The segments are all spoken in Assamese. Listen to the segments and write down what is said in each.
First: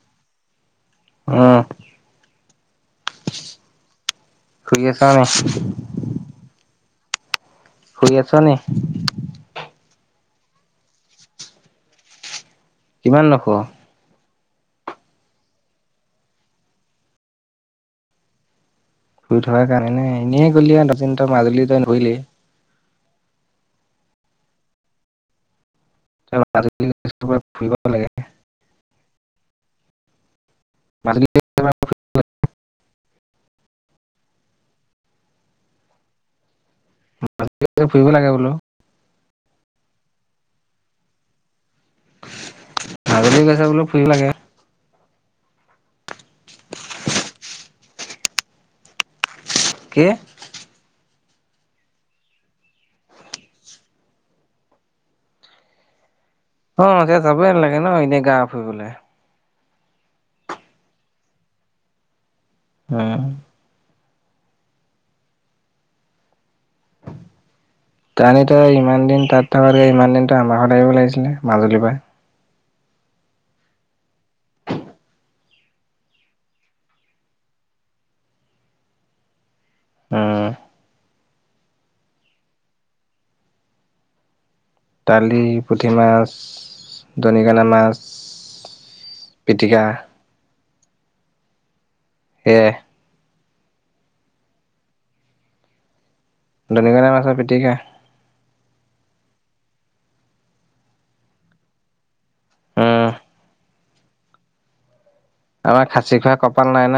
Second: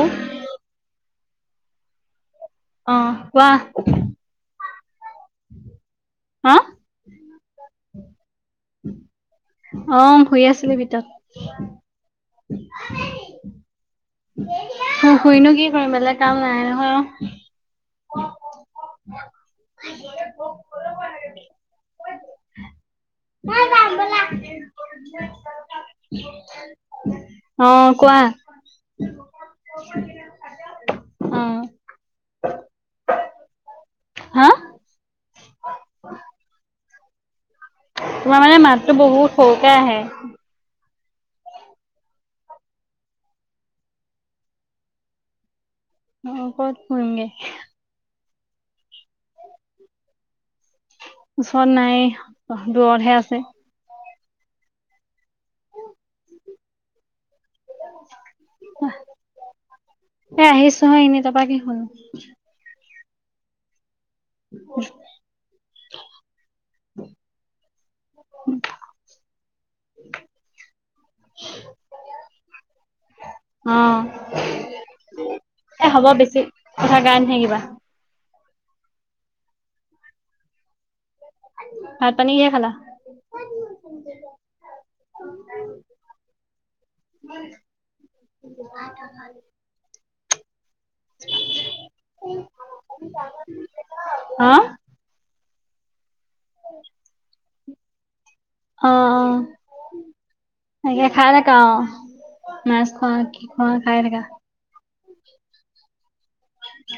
অহ অহ অহ কোৱা শুই আছো অহ হা শুই আছ নে অ শুই আছিলে ভিতৰত কিমান লখৰ শুইনো কি কৰিম বেলেগ কাম নাই নহয় শুই থোৱাৰ কাৰণে নে এনেই গ'ল নতন ত মাজুলী ত নৰিলেই [unintelligible] নাই যাম বলা তই মাজুলী অ কোৱা মাজত অ হা [inaudible] ফুৰিব লাগে তোমাৰ বোলো। মানে মাততো বহুত সৰু কে আহে আাগলী গৈছে বোলে ফুৰি লাগে [unintelligible] অ বত ঘমগে [unintelligible] কি ওচৰত নাই দূৰতহে আছে অ এতিয়া যাবই ন লাগে ন এনেই গাঁও ফুইবলৈ [unintelligible] আহ আহিছো হয় নি তাপা কি হল [unintelligible] উম উ তানিতো ইমান দিন তাত থাকোতে ইমান দিনো আমাৰ ঘৰত আহিব লাগিছিলে মাজুলীৰ পৰা [unintelligible] অ এ হ'ব বেছি কথা কাৰণহে কিবা উম ভাত পানী কিহে খালা দালি পুঠি মাছ দণিকণা মাছ পিটিকা [unintelligible] সেয়া হা', দণিকণা মাছৰ পিটিকা [unintelligible] অ অ খাই থাকা আ [unintelligible] মাছ উম, খুৱোৱা নে কি খোৱা? হয় এনেকা [unintelligible] চিখাই কপাল নাই ন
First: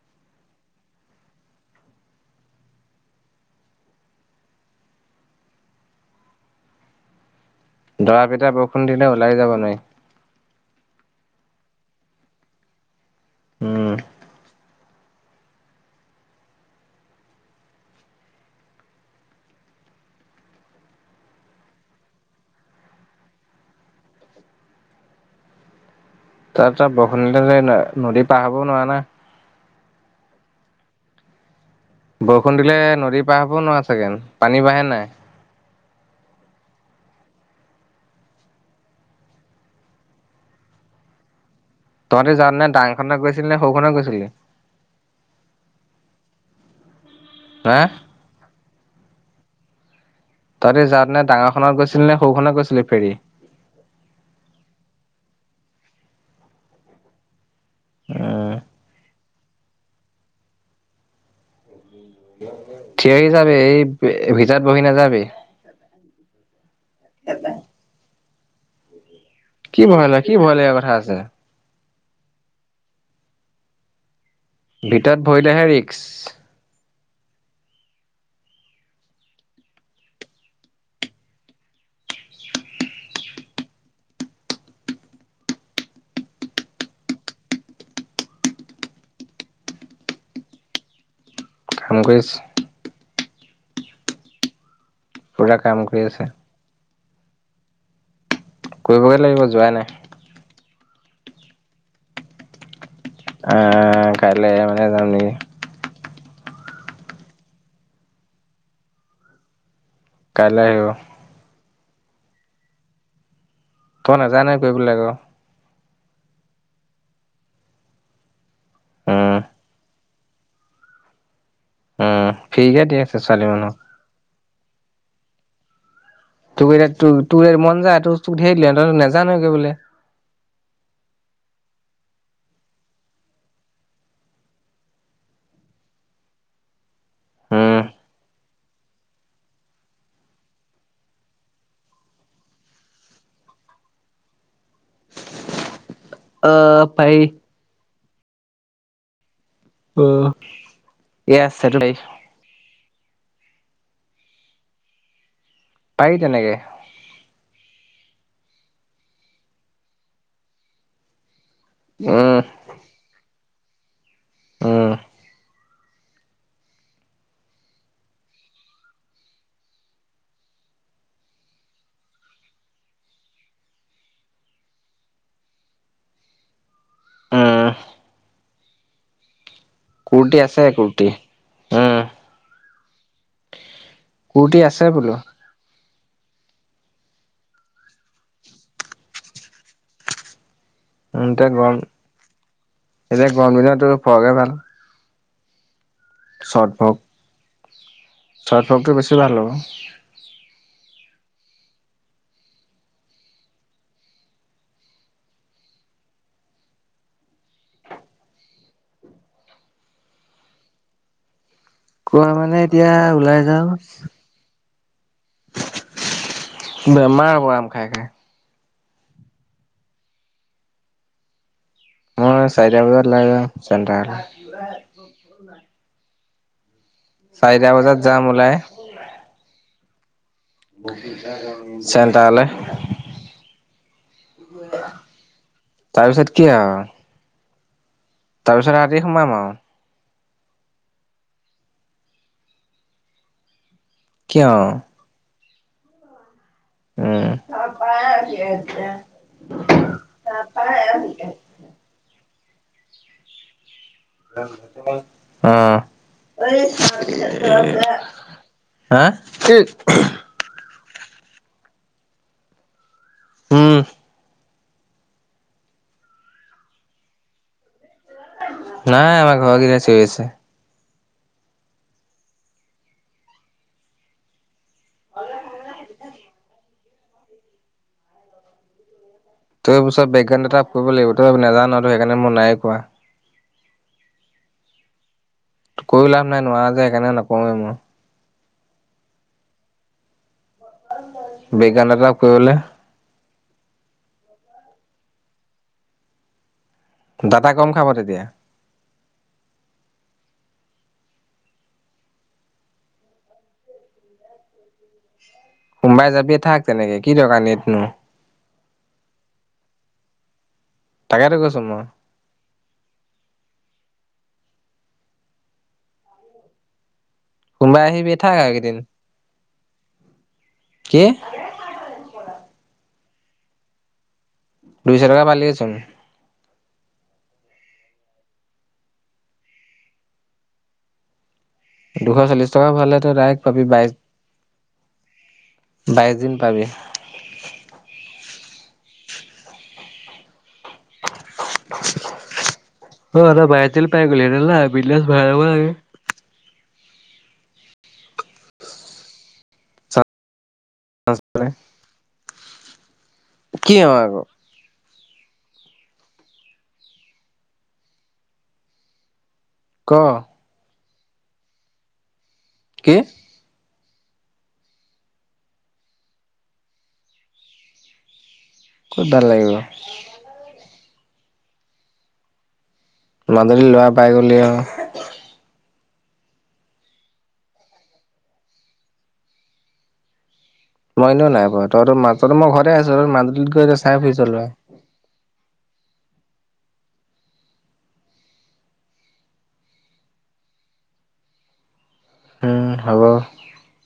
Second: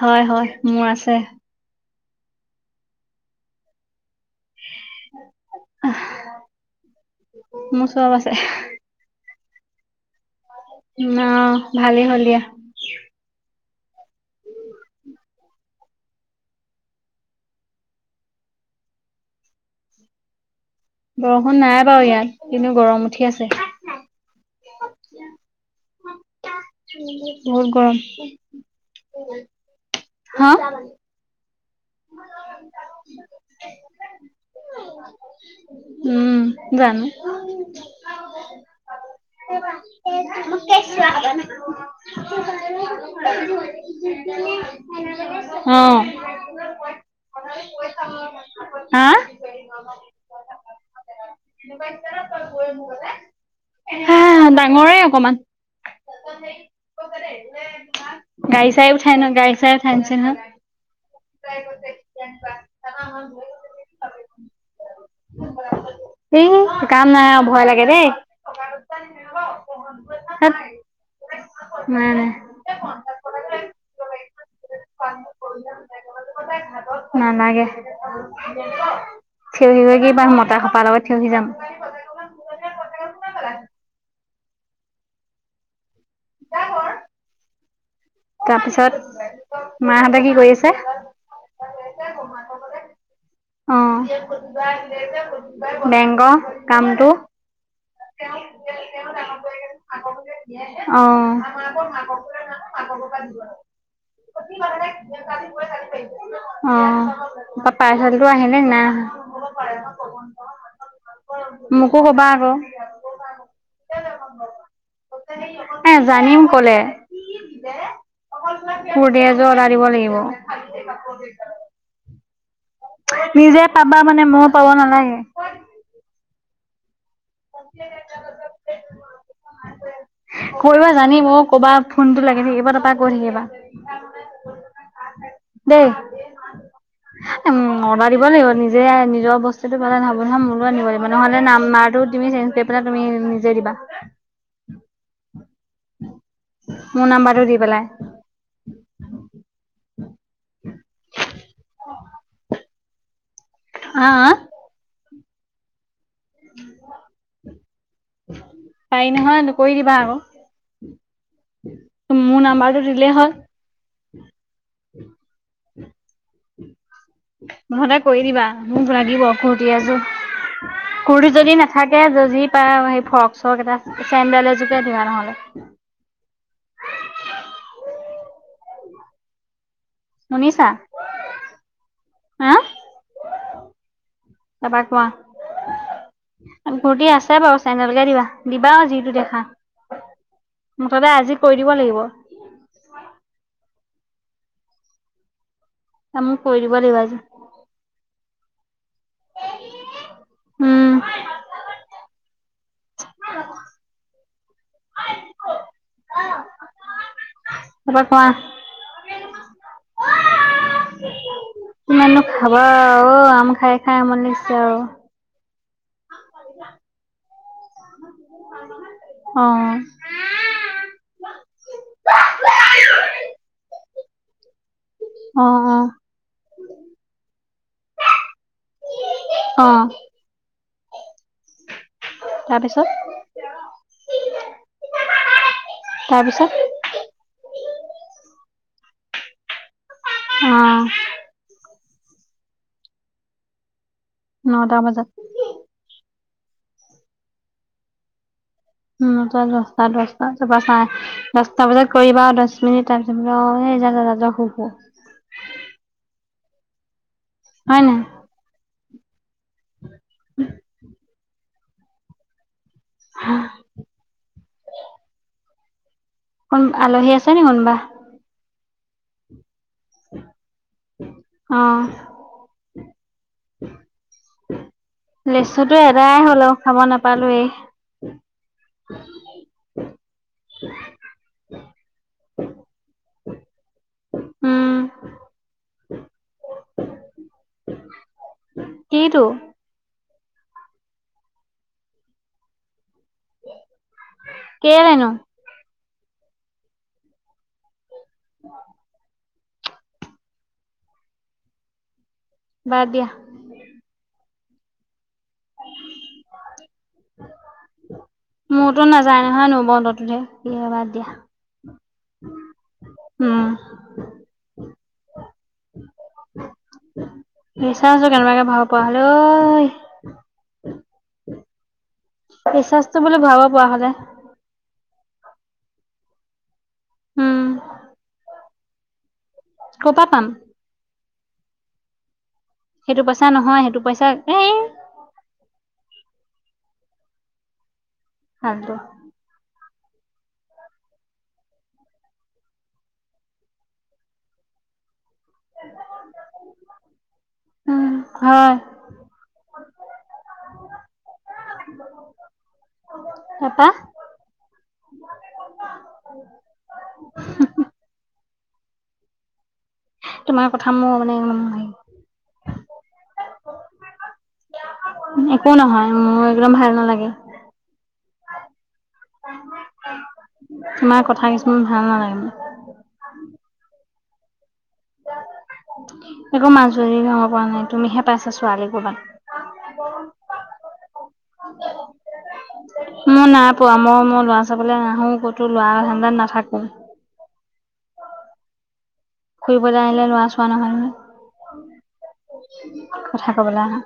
হয় -হয় মোৰ আছে। আহ', দৰা পিটা বৰষুণ দিলে ওলাই যাব ন', তে ন ভালেই হ'ল দিয়া। উম', বৰষুণ নাই বাৰু ইয়াত কিন্তু গৰম উঠি আছে। তাৰ পৰা বৰষুণ বহুত গৰম, নদী পাৰ হবও নোৱাৰা না হ বৰষুণ দিলে নদী পাৰ হব নোৱাৰা চাগেন পানী বাঢ়ে নাই। উম জানো। তহতে যান নে দাংখনত গৈছিলি নে সৌখনত গৈছিলি। অ'। হা হা গম তহঁতি যাওঁতেনে ডাঙৰখনত গৈছিলি মাৰ নে সৰুখনত গৈছিলি ফেৰী হা ডাঙৰে অকমান সেই প খ উম গাড়ী চাই উঠাই ন গাই চাৰ থছে না [inaudible] তাইতে থিয়ৰি যাবি এই ভিতৰত বহি নাযাবি। কমাৰত কি ভয় কি ভয় লগা কথা আছে। উম ভিতৰত ভৰিলেহে ৰিক্স তোমোকৰ তাই ঘাটত নালাগে থিয়হি গ কিবাৰ মতা খপাৰ লগত থিয়হি যাম য ঘৰ তাৰপিছত মাহঁতে কি কৰি আছে। কাম কৰিছে। অ' পুৰা কাম কৰি বেংক কামটো। কৰিব লাগিব যোৱাই নাই। অ মানহোৰ [unintelligible] আহ কাইলৈ মানে যাম নেকি অ ত পাৰ্চেল টো আহিলে নেকি নাই অহা। কাইলৈ আহিব। মোকো ক'বা আক তই নেযান নাই কৈবেলাকক এ জানিম কলে কূুৰ্তি উম এযোৰ অৰ্ডাৰ দিব লাগিব। খালাপ [unintelligible] উম ফ্ৰীকে দি আছে ছোৱালী নিজে মানুহক পাবা মানে ময়ো পাব নালাগে এ তোৰ কেই- তোৰ তোৰ মন যায় তোৰ তোক ধেৰ দিলে নাজানা কৰিবলে। কৰিবা জানিম অ কবা ফোনটো লাগি থাকিব তাৰপৰা কৈ থাকিবা। দেই উম অৰ্ডাৰ দিব লাগিব নিজে নিজৰ বস্তুটো পালাই নহহয় মোৰলৈ আনিব লাগিব নহ'লে নাম্বাৰটো তুমি চেঞ্জ কৰি পেলাই তুমি নিজে দিবা। অ মোৰ পাৰি নাম্বাৰটো দি পেলাই উ [unintelligible] উ উম ইয়াহ চেটাৰডে আছে। আঁহ পাৰি তেনেকে পাৰি নহয় কৰি দিবা আক উম মোৰ নাম্বাৰটো দিলেই হ'ল উম [unintelligible] মুঠতে কৰি দিবা। মোক লাগিব কুুৰ্তি এযোৰ কুৰ্তি যদি নাথাকে, যি পায় আৰু সেই ফৰক চৰক এটা চেমড এযোৰোকে দিবা নহলে। উম কুৰটি আছে শুনিছা কুুৰটি। উম। হা কোটি আছে বোলো। ঘূৰ্তি আছে বাৰু চাই না বুজাই দিবা দিবা যিটো দেখা। মুঠতে উ আজি এতিয়া কৰি দিব গৰম লাগিব এতিয়া গৰম দিনতো পগে ভাল তই মোক কৰি দিব লাগিব আজি। ছৰ্ট ভকটো বেছি ভাল হ'ব উম অই নিকো অঁ পঢ়াত বহা নাই কিয়? তাৰপৰা কোৱা ল'ৰাটোৱে ইমান চিঞৰে অ আআআ চিপসে আনি দিয়া কিমাননো খাবা কোৱা মানে অ এতিয়া আম খাই খাই আমনি লাগিছে আৰু উম ছু ছু ছু ও ও বেমাৰ আক পুৰা আম খায় খায়। আজি আমাৰ দেউতা অ অ আআআ শুৱা টেণ্ডাৰ এটা অ অ। চাৰিটা বজাত যাম ওলাই ও-লাই অ। বগীতৰা ইউনিভাৰ্চিটি ইচ্ চেণ্টাৰলে তাৰপিছত তাৰপিছত কি আৰু তাৰপিছত ৰাতি সোমাম আৰু অ কি আও নটা বজাত হি হি। উম, নাপায় দে উম নটা দশটা-দশটা তাৰপৰা চাৰে দশটা বজাত কৰিবা দশ মিনিটৰ পিছত ৱহে জাগ দাদা শুইছো নে উম। হেচ্ছ ইয়া ইয়া হয় নাই লা লা ল হা ছিট্ অহ্। হাহ উম কোন আলহী আছে নি কোনবা? নাই আমাৰ ঘৰৰ কেইটা আছ ঠিক আছে। অঁ, ঠু ঠু ঠু ঠু লেচুতটো এটাই হ'ল খাব নাপালোয়েই তোৰ অফিচত বেকগ্ৰাউণ্ড ছেটআপ কৰিব লাগিব। তই এইবোৰ নেজানো তোক সেইকাৰণে মই নাইয়ে কোৱা। উম ত কৰি লাভ নাই, নোৱাৰো যে সেইকাৰণে নকওঁৱেই মই। কিটো? বেকগ্ৰাউণ্ড ছেটআপ কৰিবলে হি হা হা, কেলে নো? ডাটা কম খাব তেতি বেয়া। বাদ দিয়া। সোমবাৰে যাবি থাক তেনেকে কি দৰকাৰ নেটনো মোৰতো নাযায় নহয় নো বন্ধতহে? সব বাদ দিয়া। তাকেতো কৈছো মই উম। [unintelligible] সোমবাৰে ৰিচাৰ্জ আহিবি থাক কেনেবাকে আৰু ভৰাব এইকেইদিন পৰা হলে অই। কি? এই ৰিচাৰ্জ টো বুলি ভবা পৰা হলে। দুইশ টকা পালিচোন? উম ক'পা পাম দুশ চল্লিশ টকা ভৰালে সেইটো তই পইচা ডাইৰেক্ট নহয় পাবি সেইটো পইচা এ বাইছ দিন পাবি ফাল্টু অ আ বাইছ দিন পাই গলি বিন্দাছ ভৰাই ল'ব লাগে উম হয় পাছফালে তাৰপা কি হয় আক [unintelligible] ক তোমাৰ কথা মোৰ ৰ মাই কি উম একো নহয় মোৰ একদম ভাল নালাগে কত ভালাগে তোমাৰ কথা কিছুমান ভাল নালাগে মো মাজুলী ল'ৰা পাই গলি আও একো মাজুলী ল'ৰা পৰা নাই তুমিহে পাইছা ছোৱালী ক'বাত মই এনেও নাই পোৱা তই ম মই ঘৰ আছো মই মাজুলীত নাই গৈ পোৱা চাই মই ফুৰিছ ল'ৰা ঘৰত নাথাকো ফুৰিবলৈ আহিলে লৰাছোৱা নহয় ন উম হ'ব কথা কবলৈ আহা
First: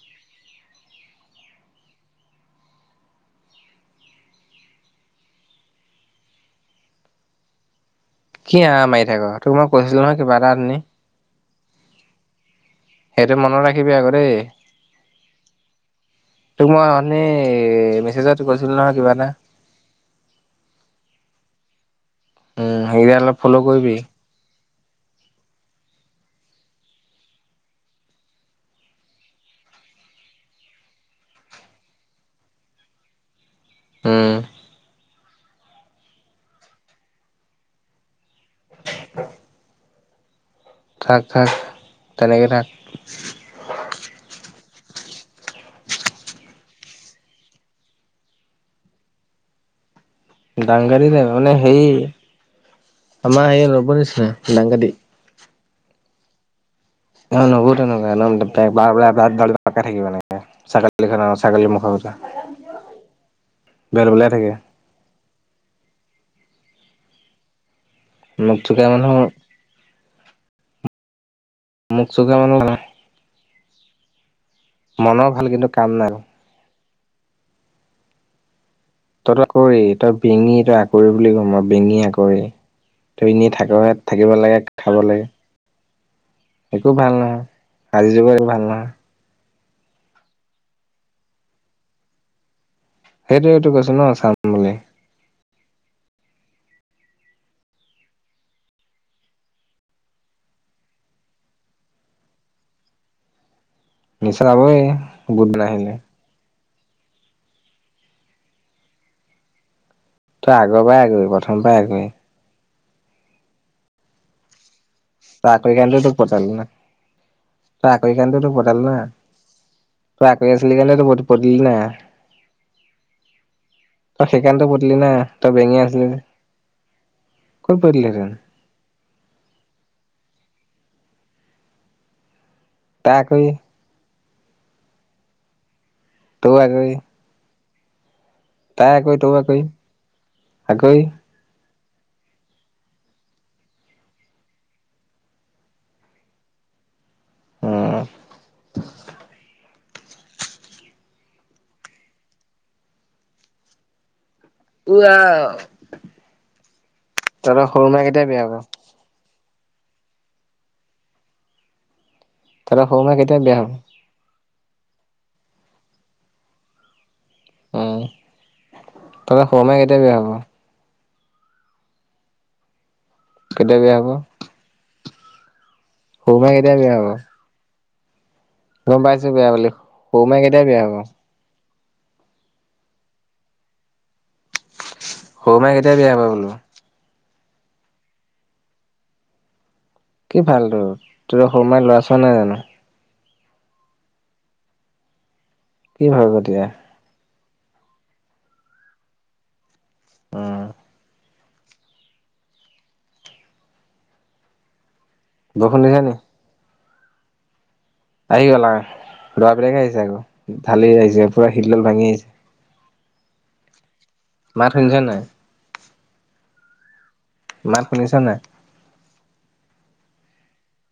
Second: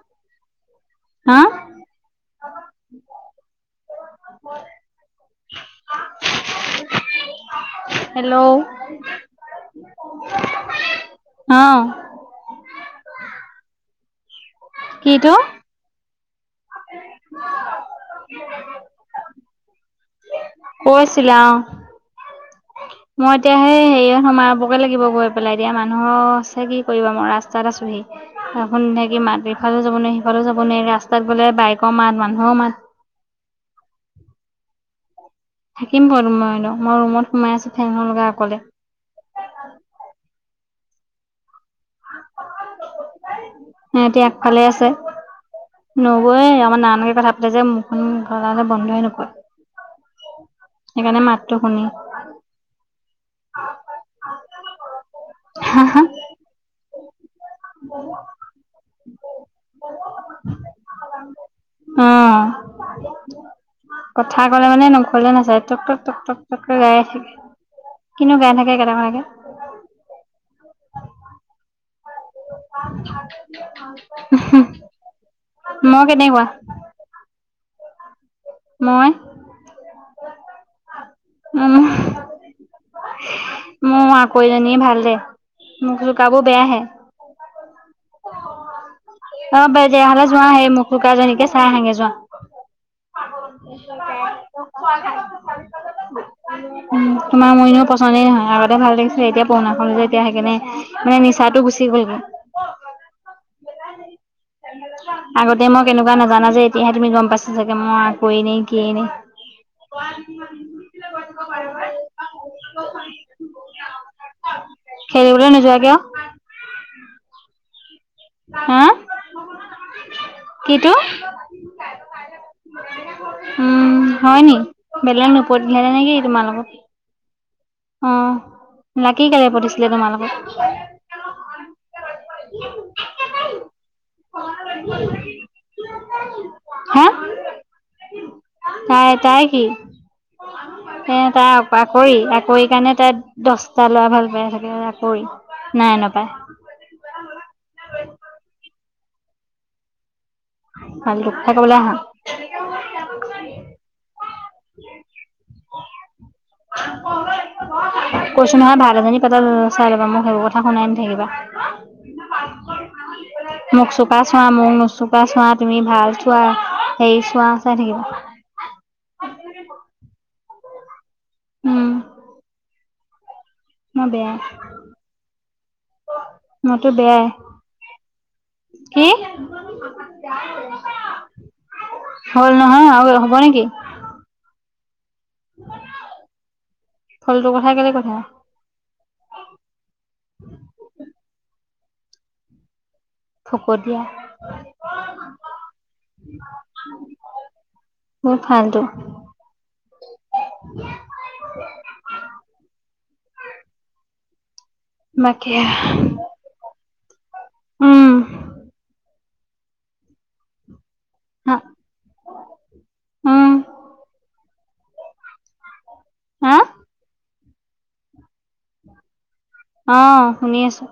হা কি হেল্ল' আহ মাৰি থাক তোক মই কৈছিলো নহয় কিবা এটা নি অ সেইটো মনত ৰাখিবি আকৌ দেই কিটো তোক মই শন্নি মেছেজত কৈছিলো নহয় কিবা এটা কৈছিলা উম সেইকেইটা অলপ মই এতিয়া ফ'ল' সেই, কৰিবি হেৰিয়াত সোমাব। ব লাগিব গৈ পেলাই দিয়া, মানুহ আছে কি কৰিবা, মই ৰাস্তাত আছোহি। কি মাত ইফালেও যাব নোৱাৰি সিফালেও যাব নোৱাৰি, ৰাস্তাত গ'লে বাইকৰ মাত, মানুহৰ মাত। হ'ম। ‌ থাকিম বাৰু মই এনেও। মই ৰুমত সোমাই আছোঁ ঠেং ন লগা ক'লে। থাক। থাক। তেনেকে থাক ওম এতিয়া আগফালে আছে। নবৌয়ে ইমান‌ তানকে কথা পাতে যে, মুখখন [unintelligible] বন্ধই নকৰে। দাংকাটি সেইকাৰণে নে, মানে মাতটো শুনি হেৰি, আমাৰ সেই ল'ব নিচিনা, দাংকাটি। হা? হা? আমাৰ‌ নবৌও তেনেকুৱা। একদম তাই ব্লা! ব্লা! ব্লা! ব্লাকে থাকিব। ছাগলীটোৰ অ', ছাগলী মুখৰ অ গতে। বেল‌ বেলাই কথা থাকে। ক'লে মানে নখলে নাচায় টক টক টক টক টক টকায়ে থাকে। কিনো গাই মুখ থাকে, চুকা একেটা মানুহ কথাকে! মুখ চুকা মানুহ [unintelligible] মনৰ ভাল কিন্তু কাম মই নাই কেনেকুৱা? মই তই ত আকৰী, তই বেঙি, তই আকৰি বুলি কও মই। বঙি আকৰি। তই এনেই থাক, মোৰ থাকিব লাগে। আকৌজনী খাব ভাল দে লাগে। [unintelligible] একো ভাল নহয়, আজিৰ যুগত ভাল নহয়। অ'হ! অ বাটিইয়া হ'লে চোৱা। সেই মুখ চোকাজনীকে চাই আহাগে যোৱা। সেইটোৱেতো কৈছো ন চাম বুলি [unintelligible] উম তোমাৰ মই এনেও পচন্দই নহয়। আগতে ভাল দেখিছিলি এতিয়া পুৰণা হলো যে, এতিয়া, সেইকাৰণে মানে, নিচাটো গুচি গ'লগৈ। নিশ্চয় যাবই গুড আগতে মই নাহিলে কেনেকুৱা নাজানা যে! এতিয়াহে তুমি গম পাইছা চাগে, মই আকৰীয়ে নে কিয়ে নে। তই আগৰ পৰাই আকৰী। প্ৰথমৰ পৰাই আকৰী। [unintelligible] তই আকৰি নোযোৱা কিয়? কাৰণে তো, তোক পতালোঁ। তই আকৰি কাৰনে তো, তোক হা? পতালোঁ না? তই আকৰি আছিলি কিটো? কাৰণে ত' তই পতিলি না। উম, তই হয় নি? সেইকাৰণে টো পতিলি না, বেলেগ তই বেঙি নপতিলে আছিলি নেকি যে। তোমাৰ লগত? ক'ত অ পতিলেহেতেন। ‌ লাকি কেলে পতিছিলে তোমাৰ লগত? তাই আকৰী। কি? তই আগৈ [unintelligible] তাই তাই কি আকৰি এ তাক আকৰি আকৰি সেইকাৰণে তাই দহটা ল'ৰা ভাল পাই থাকে আকৰি নাই নাপায়। উম। ভাল দুপ খাবলে আহা। উ আহ। সৰু মাই কেতিয়া বিয়া হ'ব কৈছো নহয় ভাল এজনী পটাই লোৱা। চাই ল'বা মোক সেইবোৰ কথা শুনাই নাথাকিবা। তহঁতৰ সৰু মাই কেতিয়া বিয়া হ'ব? মোক চোকা চোৱা মুখ নোচোকা চোৱা তুমি ভাল চোৱা হেৰি চোৱা আ চাই থাকিবা। তহতৰ সৰু মাই কেতিয়া বিয়া হ'ব? উম। কেতিয়া বিয়া হ'ব? মই বেয়াই সৰু মাই ‌ কেতিয়া মইতো বিয়া হ'ব? বেয়াই গম কি পাইছো বেয়া বুলি সৰু মাই কেতিয়াই বিয়া হ'ব? হল নহয় আৰু হ'ব নেকি? সৰু মাই কেতিয়া বিয়া হবা বোলো ফালটো কথা কেলে কৈ থাকা? কি ফাল তো ত সৰু মাই ল'ৰা চোৱা নাই জানো? ফকতিয়া। কি ভাবিব দিয়া, মোৰ ফাল্তু, উম', [unintelligible] মাকে, আহ বৰষুণ দিছে নি? উম', আহি গ'ল আৰু লৰাবিলাকে আহিছে, আকৌ ঢালি আহিছে। ইয়ে পোৰা হা শিল-ডল ভাঙি আহিছে। উম মাত শুনিছ নাই,? হা', মাত শুনিছ নাই? অ ', শুনি আছো।